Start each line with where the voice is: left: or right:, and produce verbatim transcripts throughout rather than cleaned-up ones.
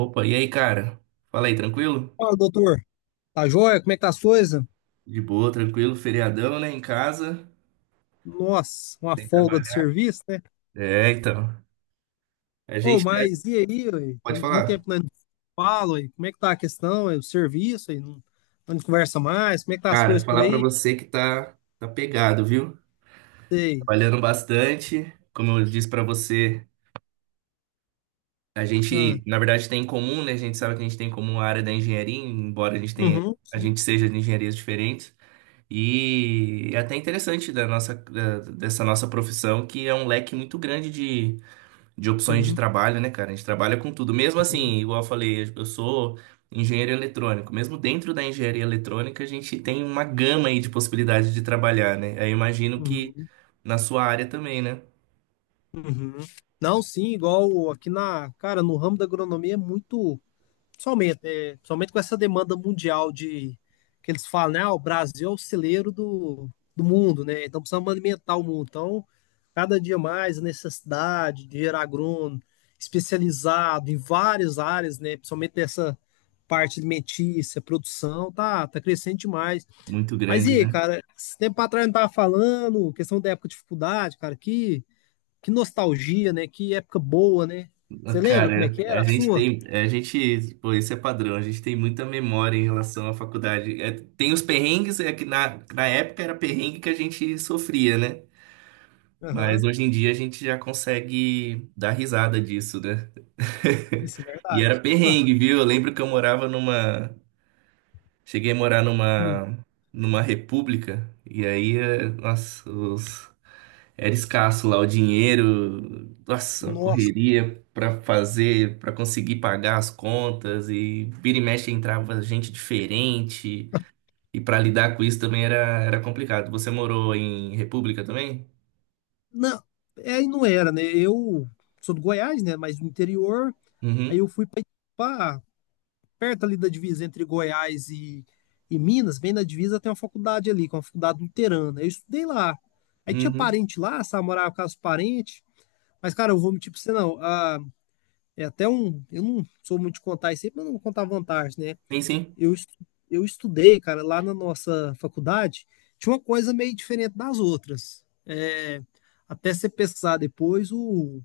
right: Opa, e aí, cara? Fala aí, tranquilo?
left: Fala, doutor. Tá joia? Como é que tá as coisas?
right: De boa, tranquilo, feriadão, né? Em casa,
left: Nossa, uma
right: sem
left: folga do
right: trabalhar.
left: serviço, né?
right: É, então. A
left: Ô,
right: gente tá-
left: mas e aí, ué? Tem
right: pode
left: muito
right: falar.
left: tempo que nós não falo, ué. Como é que tá a questão, ué? O serviço, ué? Não, não conversa mais? Como é que tá as
right: Cara,
left: coisas por
right: falar pra
left: aí?
right: você que tá tá pegado, viu?
left: Sei.
right: Trabalhando bastante. Como eu disse pra você, a
left: Ah,
right: gente, na verdade, tem em comum, né? A gente sabe que a gente tem em comum a área da engenharia, embora a gente tenha,
left: uhum,
right: a
left: sim,
right: gente seja de engenharias diferentes. E é até interessante da nossa, da- dessa nossa profissão, que é um leque muito grande de opções de
left: sim.
right: trabalho, né, cara? A gente trabalha com tudo. Mesmo
left: Uhum,
right: assim, igual eu falei, eu sou engenheiro eletrônico. Mesmo dentro da engenharia eletrônica, a gente tem uma gama aí de possibilidades de trabalhar, né? Aí eu imagino que
left: uhum,
right: na sua área também, né?
left: uhum. Não, sim, igual aqui na, cara, no ramo da agronomia é muito. Somente, é, somente com essa demanda mundial de que eles falam, né? Ah, o Brasil é o celeiro do, do mundo, né? Então precisamos alimentar o mundo. Então, cada dia mais a necessidade de gerar agrônomo especializado em várias áreas, né? Principalmente dessa parte alimentícia, produção, tá, tá crescendo demais.
right: Muito
left: Mas e
right: grande,
left: aí,
right: né?
left: cara, esse tempo atrás eu não tava falando, questão da época de dificuldade, cara, que, que nostalgia, né? Que época boa, né? Você lembra como é
right: Cara,
left: que era
right: a
left: a
right: gente
left: sua?
right: tem, a gente, pô, isso é padrão, a gente tem muita memória em relação à faculdade. É, tem os perrengues, é que na, na época era perrengue que a gente sofria, né? Mas
left: Aham,
right: hoje em dia a gente já consegue dar risada disso, né?
left: isso é
right: E era
left: verdade.
right: perrengue, viu? Eu lembro que eu morava numa. Cheguei a morar
left: Hum.
right: numa. Numa república. E aí, eh, nossa, os- era escasso lá o dinheiro. Nossa, a
left: Nossa,
right: correria pra fazer, pra conseguir pagar as contas. E vira e mexe entrava gente diferente. E pra lidar com isso também era, era complicado. Você morou em república também?
left: não, é, aí não era, né? Eu sou do Goiás, né? Mas do interior, aí
right: Uhum.
left: eu fui para perto ali da divisa entre Goiás e, e Minas, bem na divisa tem uma faculdade ali, que é uma faculdade luterana. Eu estudei lá. Aí tinha
right: Uhum.
left: parente lá, sabe? Morava com os parentes. Mas, cara, eu vou mentir pra você, não. Ah, é até um. Eu não sou muito de contar isso aí, mas eu não vou contar vantagem, né?
right: Sim, sim.
left: eu, estu- eu estudei, cara, lá na nossa faculdade, tinha uma coisa meio diferente das outras. É, até você pesquisar depois, o,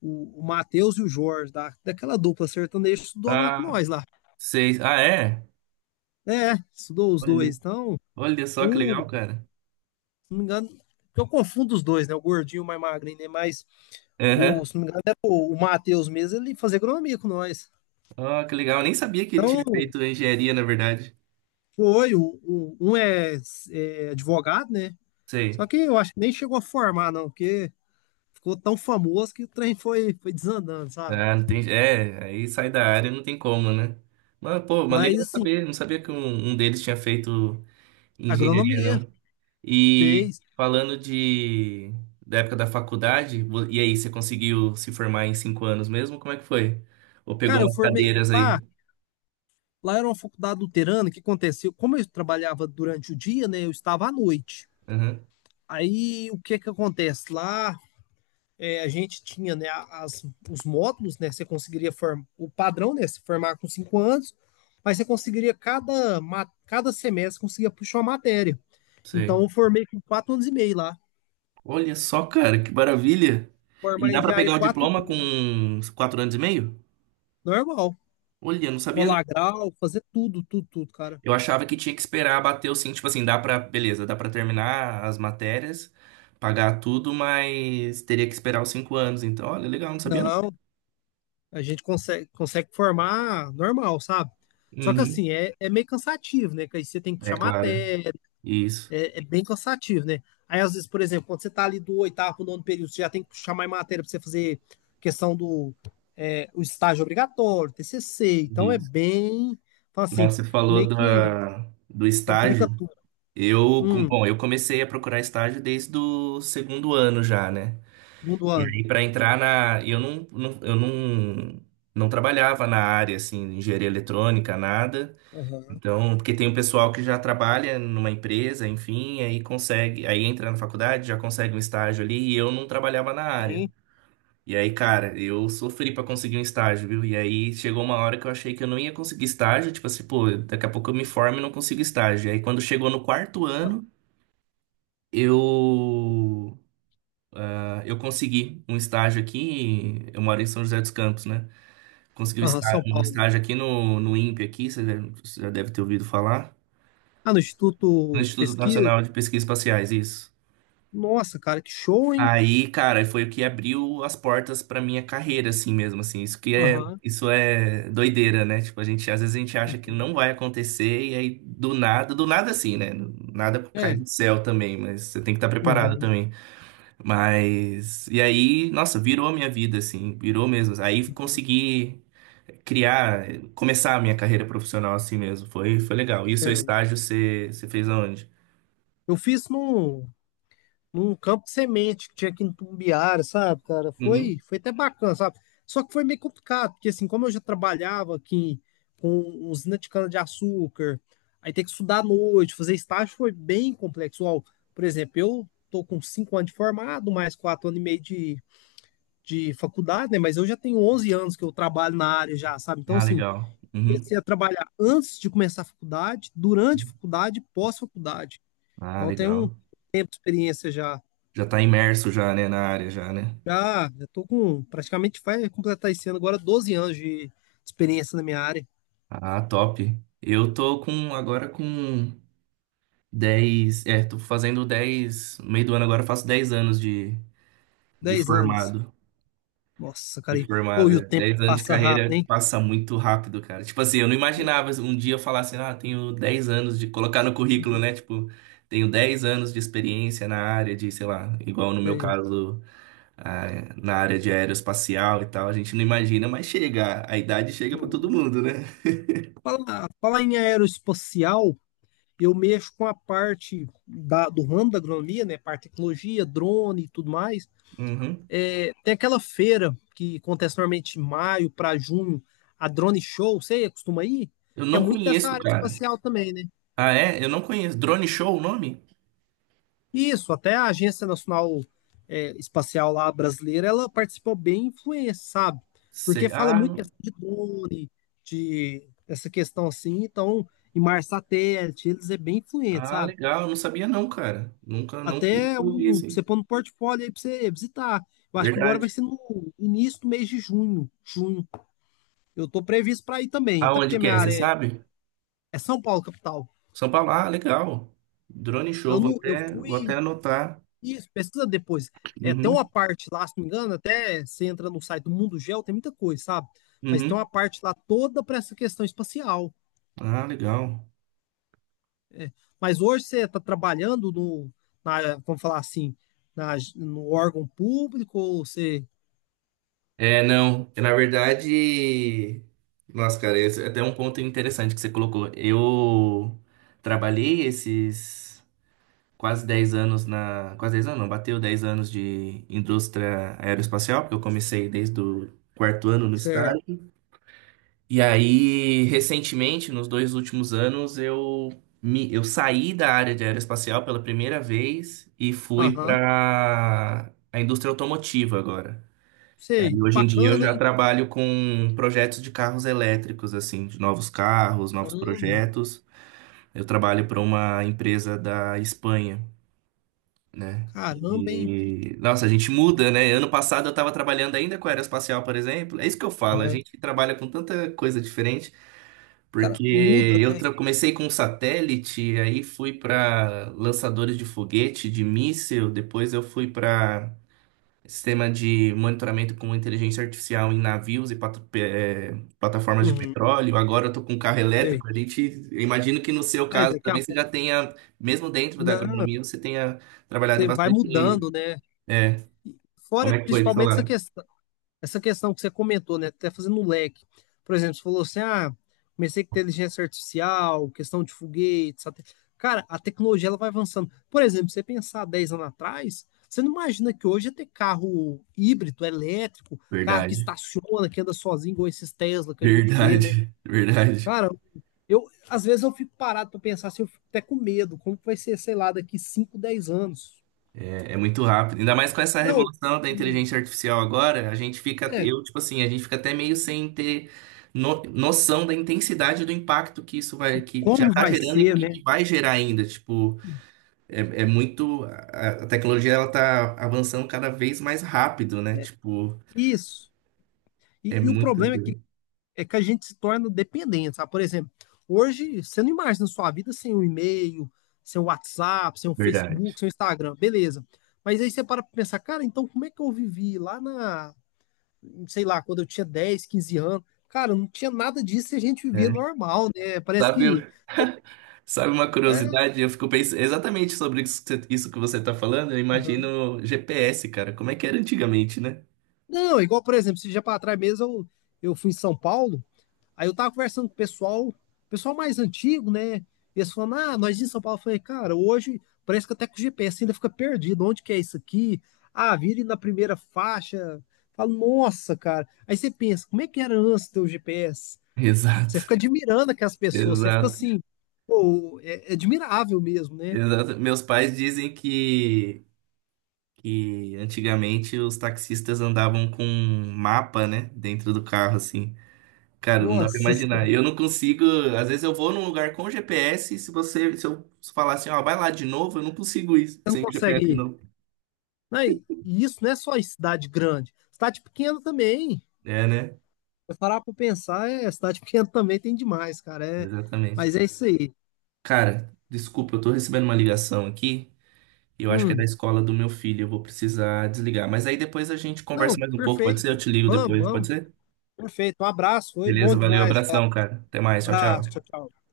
left: o, o Matheus e o Jorge, da, daquela dupla sertaneja, estudou lá com
right: Ah,
left: nós lá.
right: sei. Ah, é?
left: É, estudou os dois.
right: Olha.
left: Então,
right: Olha só que legal,
left: o, se
right: cara.
left: não me engano, eu confundo os dois, né? O gordinho e o mais magrinho, né? Mas, o,
right: Aham.
left: se não me engano, era o, o Matheus mesmo, ele fazia agronomia com nós.
right: Ó, que legal. Eu nem sabia que ele tinha
left: Então,
right: feito engenharia, na verdade.
left: foi, o, o- um é, é advogado, né? Só
right: Sei.
left: que eu acho que nem chegou a formar, não, porque ficou tão famoso que o trem foi, foi desandando, sabe?
right: Ah, não tem... É, aí sai da área, não tem como, né? Mas, pô, mas
left: Mas,
right: legal
left: assim,
right: saber. Não sabia que um, um deles tinha feito engenharia,
left: agronomia
right: não. E
left: fez.
right: falando de... da época da faculdade, vo- e aí, você conseguiu se formar em cinco anos mesmo? Como é que foi? Ou pegou
left: Cara, eu
right: umas
left: formei
right: cadeiras aí?
left: lá, lá era uma faculdade luterana, o que aconteceu? Como eu trabalhava durante o dia, né, eu estava à noite.
right: Aham,
left: Aí, o que que acontece? Lá, é, a gente tinha, né, as, os módulos, né, você conseguiria formar, o padrão, né, se formar com cinco anos, mas você conseguiria, cada, ma- cada semestre, conseguia puxar uma matéria. Então,
right: sei.
left: eu formei com quatro anos e meio lá.
right: Olha só, cara, que maravilha. E
left: Formar
right: dá pra
left: engenharia em
right: pegar o
left: quatro, anos e
right: diploma
left: meio,
right: com quatro anos e meio?
left: normal.
right: Olha, não sabia, não.
left: Colar grau, fazer tudo, tudo, tudo, cara.
right: Eu achava que tinha que esperar bater o sim, tipo assim, dá pra, beleza, dá pra terminar as matérias, pagar tudo, mas teria que esperar os cinco anos. Então, olha, legal, não sabia não.
left: Não, a gente consegue, consegue, formar normal, sabe? Só que
right: Uhum.
left: assim, é, é meio cansativo, né? Que aí você tem que
right: É
left: puxar
right: claro.
left: matéria,
right: Isso,
left: é, é bem cansativo, né? Aí, às vezes, por exemplo, quando você tá ali do oitavo pro nono período, você já tem que puxar mais matéria pra você fazer questão do é, o estágio obrigatório, T C C. Então é
right: isso.
left: bem, fala assim,
right: Nossa, você falou
left: meio que
right: da, do
left: complica
right: estágio.
left: tudo.
right: Eu, com-
left: Hum.
right: bom, eu comecei a procurar estágio desde o segundo ano já, né?
left: Segundo
right: E
left: ano.
right: aí, para entrar na. Eu não, não- eu não, não trabalhava na área, assim, engenharia eletrônica, nada.
left: Aham,
right: Então, porque tem um pessoal que já trabalha numa empresa, enfim, aí consegue, aí entra na faculdade, já consegue um estágio ali, e eu não trabalhava na área.
left: sim.
right: E aí, cara, eu sofri pra conseguir um estágio, viu? E aí chegou uma hora que eu achei que eu não ia conseguir estágio, tipo assim, pô, daqui a pouco eu me formo e não consigo estágio. E aí quando chegou no quarto
left: Ah,
right: ano, eu ah, eu consegui um estágio aqui, eu moro em São José dos Campos, né? Consegui um
left: aham,
right: estágio,
left: São
right: um
left: Paulo.
right: estágio aqui no, no imp e aqui, você deve- você já deve ter ouvido falar.
left: Ah, no
right: No
left: Instituto de
right: Instituto
left: Pesquisa.
right: Nacional de Pesquisas Espaciais, isso.
left: Nossa, cara, que show, hein?
right: Aí, cara, foi o que abriu as portas pra minha carreira, assim mesmo, assim. Isso que é,
left: Aham,
right: isso é doideira, né? Tipo, a gente, às vezes a gente acha que
left: uhum.
right: não vai acontecer e aí do nada, do nada assim, né? Nada cai
left: É.
right: do céu também, mas você tem que estar preparado
left: Uhum,
right: também. Mas e aí, nossa, virou a minha vida, assim, virou mesmo. Aí
left: uhum,
right: consegui criar, começar a minha carreira profissional assim mesmo. Foi, foi legal. E o seu
left: certo.
right: estágio você, você fez aonde?
left: Eu fiz num, num, campo de semente que tinha aqui em Tumbiara, sabe, cara? Foi,
right: Uhum.
left: foi até bacana, sabe? Só que foi meio complicado, porque assim, como eu já trabalhava aqui com usina de cana-de-açúcar, aí ter que estudar à noite, fazer estágio foi bem complexo. Ó, por exemplo, eu tô com cinco anos de formado, mais quatro anos e meio de, de faculdade, né? Mas eu já tenho onze anos que eu trabalho na área já, sabe? Então,
right: Ah,
left: assim,
right: legal. Uhum.
left: comecei a trabalhar antes de começar a faculdade, durante a faculdade, e pós-faculdade.
right: Ah,
left: Então, eu tenho um
right: legal.
left: tempo de experiência já.
right: Já tá imerso já, né, na área já, né?
left: Já, estou com praticamente vai completar esse ano agora doze anos de experiência na minha área,
right: Ah, top. Eu tô com agora com dez. É, tô fazendo dez no meio do ano, agora eu faço dez anos de, de
left: dez anos.
right: formado,
left: Nossa,
right: de
left: cara, e- ou e o
right: formada.
left: tempo
right: Dez anos de
left: passa rápido,
right: carreira
left: hein?
right: passa muito rápido, cara. Tipo assim, eu não imaginava um dia eu falar assim, ah, tenho dez anos de colocar no currículo,
left: Uhum.
right: né? Tipo, tenho dez anos de experiência na área de, sei lá, igual no meu
left: Sei.
right: caso ah, na área de aeroespacial e tal, a gente não imagina, mas chega, a idade chega pra todo
left: Uhum.
right: mundo, né?
left: Falar, falar em aeroespacial, eu mexo com a parte da, do ramo da agronomia, né? Parte de tecnologia, drone e tudo mais.
right: Uhum.
left: É, tem aquela feira que acontece normalmente em maio para junho, a Drone Show, você costuma ir?
right: Eu
left: Que é
right: não
left: muito dessa
right: conheço,
left: área
right: cara.
left: espacial também, né?
right: Ah, é? Eu não conheço. Drone Show o nome?
left: Isso, até a Agência Nacional é, Espacial lá brasileira, ela participou bem influência, sabe? Porque
right: Cê-
left: fala
right: Ah,
left: muito
right: não-
left: questão de drone, de essa questão assim, então, em mar satélite, eles é bem influente,
right: ah,
left: sabe?
right: legal, eu não sabia não, cara. Nunca, nunca,
left: Até
right: nunca ouvi
left: um, pra você
right: assim.
left: pôr no portfólio aí pra você visitar. Eu acho que agora vai
right: Verdade.
left: ser no início do mês de junho, junho. Eu tô previsto para ir também, até porque
right: Aonde que
left: minha
right: é, você
left: área é,
right: sabe?
left: é São Paulo, capital.
right: São Paulo, ah, legal. Drone Show,
left: Eu,
right: vou
left: não- eu
right: até, vou até
left: fui.
right: anotar.
left: Isso, pesquisa depois. É, tem uma
right: Uhum,
left: parte lá, se não me engano, até você entra no site do Mundo Geo, tem muita coisa, sabe? Mas tem uma
right: uhum.
left: parte lá toda para essa questão espacial.
right: Ah, legal.
left: Mas hoje você está trabalhando no, na, vamos falar assim, na, no órgão público, ou você,
right: É, não. Na verdade, nossa, cara, esse é até um ponto interessante que você colocou. Eu trabalhei esses quase dez anos na. Quase dez anos, não, bateu dez anos de indústria aeroespacial, porque eu comecei desde o quarto ano no
left: você, é,
right: estágio. E aí, recentemente, nos dois últimos anos, eu me, eu saí da área de aeroespacial pela primeira vez e fui
left: aham,
right: para a indústria automotiva agora. É, e
left: sei,
right: aí, hoje em dia
left: bacana,
right: eu já
left: hein?
right: trabalho com projetos de carros elétricos, assim, de novos carros, novos
left: Caramba,
right: projetos. Eu trabalho para uma empresa da Espanha, né?
left: caramba, hein?
right: E, nossa, a gente muda, né? Ano passado eu estava trabalhando ainda com aeroespacial, por exemplo. É isso que eu falo, a
left: Aham.
right: gente trabalha com tanta coisa diferente,
left: Cara,
right: porque
left: muda,
right: eu
left: né?
right: tra- comecei com um satélite, aí fui para lançadores de foguete, de míssil, depois eu fui para sistema de monitoramento com inteligência artificial em navios e pat- pe- eh, plataformas de
left: Uhum,
right: petróleo. Agora eu tô com um carro
left: sei.
right: elétrico. A gente, eu imagino que no seu
left: Aí
right: caso
left: daqui a
right: também você
left: pouco.
right: já tenha, mesmo dentro da
left: Não.
right: agronomia, você tenha trabalhado em
left: Você vai
right: bastante.
left: mudando, né?
right: É, como
left: Fora
right: é que foi do seu
left: principalmente essa
right: lado?
left: questão, essa questão que você comentou, né? Até fazendo um leque. Por exemplo, você falou assim: ah, comecei com inteligência artificial, questão de foguetes. Satel- cara, a tecnologia ela vai avançando. Por exemplo, você pensar dez anos atrás, você não imagina que hoje ia ter carro híbrido, elétrico, carro que
right: Verdade,
left: estaciona, que anda sozinho, igual esses Tesla que a gente vê, né?
right: verdade, verdade.
left: Cara, eu às vezes eu fico parado para pensar se eu fico até com medo, como que vai ser, sei lá, daqui cinco, dez anos.
right: É, é muito rápido. Ainda mais com essa
left: Não.
right: revolução da
left: e-
right: inteligência artificial agora, a gente fica,
left: é,
right: eu, tipo assim, a gente fica até meio sem ter no- noção da intensidade do impacto que isso vai, que já
left: Como
right: tá
left: vai
right: gerando e
left: ser,
right: que,
left: né?
right: que vai gerar ainda. Tipo, é, é muito, a, a tecnologia, ela tá avançando cada vez mais rápido, né? Tipo,
left: Isso.
right: é
left: E, e o
right: muita
left: problema é que,
right: coisa.
left: é que a gente se torna dependente, sabe? Por exemplo, hoje você não imagina sua vida sem um e-mail, sem um WhatsApp, sem um Facebook,
right: Verdade.
left: sem um Instagram, beleza. Mas aí você para pra pensar, cara, então como é que eu vivi lá na, sei lá, quando eu tinha dez, quinze anos? Cara, não tinha nada disso e a gente vivia
right: É.
left: normal, né? Parece que.
right: Sabe, sabe uma
left: É,
right: curiosidade? Eu fico pensando exatamente sobre isso que você isso que você tá falando, eu
left: aham.
right: imagino G P S, cara. Como é que era antigamente, né?
left: Não, igual, por exemplo, esse dia para trás mesmo eu, eu fui em São Paulo. Aí eu tava conversando com o pessoal, pessoal mais antigo, né? Eles falando, ah, nós em São Paulo. Eu falei, cara, hoje parece que até com o G P S ainda fica perdido. Onde que é isso aqui? Ah, vire na primeira faixa. Falo, nossa, cara. Aí você pensa, como é que era antes ter o G P S? Você
right: Exato.
left: fica admirando aquelas pessoas, você fica
right: Exato,
left: assim, pô, é, é admirável mesmo, né?
right: exato. Meus pais dizem que, que antigamente os taxistas andavam com um mapa, né, dentro do carro, assim. Cara, não dá pra
left: Nossa,
right: imaginar.
left: senhora,
right: Eu não consigo. Às vezes eu vou num lugar com G P S, e se você, se eu falar assim, ó, vai lá de novo, eu não consigo ir
left: você não
right: sem o
left: consegue
right: G P S de
left: ir.
right: novo.
left: Não, e e isso não é só em cidade grande, cidade pequena também.
right: É, né?
left: Se parar pra pensar, é, cidade pequena também tem demais, cara. É,
right: Exatamente.
left: mas é isso aí.
right: Cara, desculpa, eu tô recebendo uma ligação aqui. E eu acho que é da
left: Hum,
right: escola do meu filho. Eu vou precisar desligar. Mas aí depois a gente conversa
left: não,
right: mais um pouco, pode ser? Eu
left: perfeito.
right: te ligo
left: Vamos,
right: depois, pode
left: vamos.
right: ser?
left: Perfeito. Um abraço, foi bom
right: Beleza, valeu,
left: demais falar.
right: abração, cara. Até mais, tchau,
left: Abraço, tchau,
right: tchau.
left: tchau.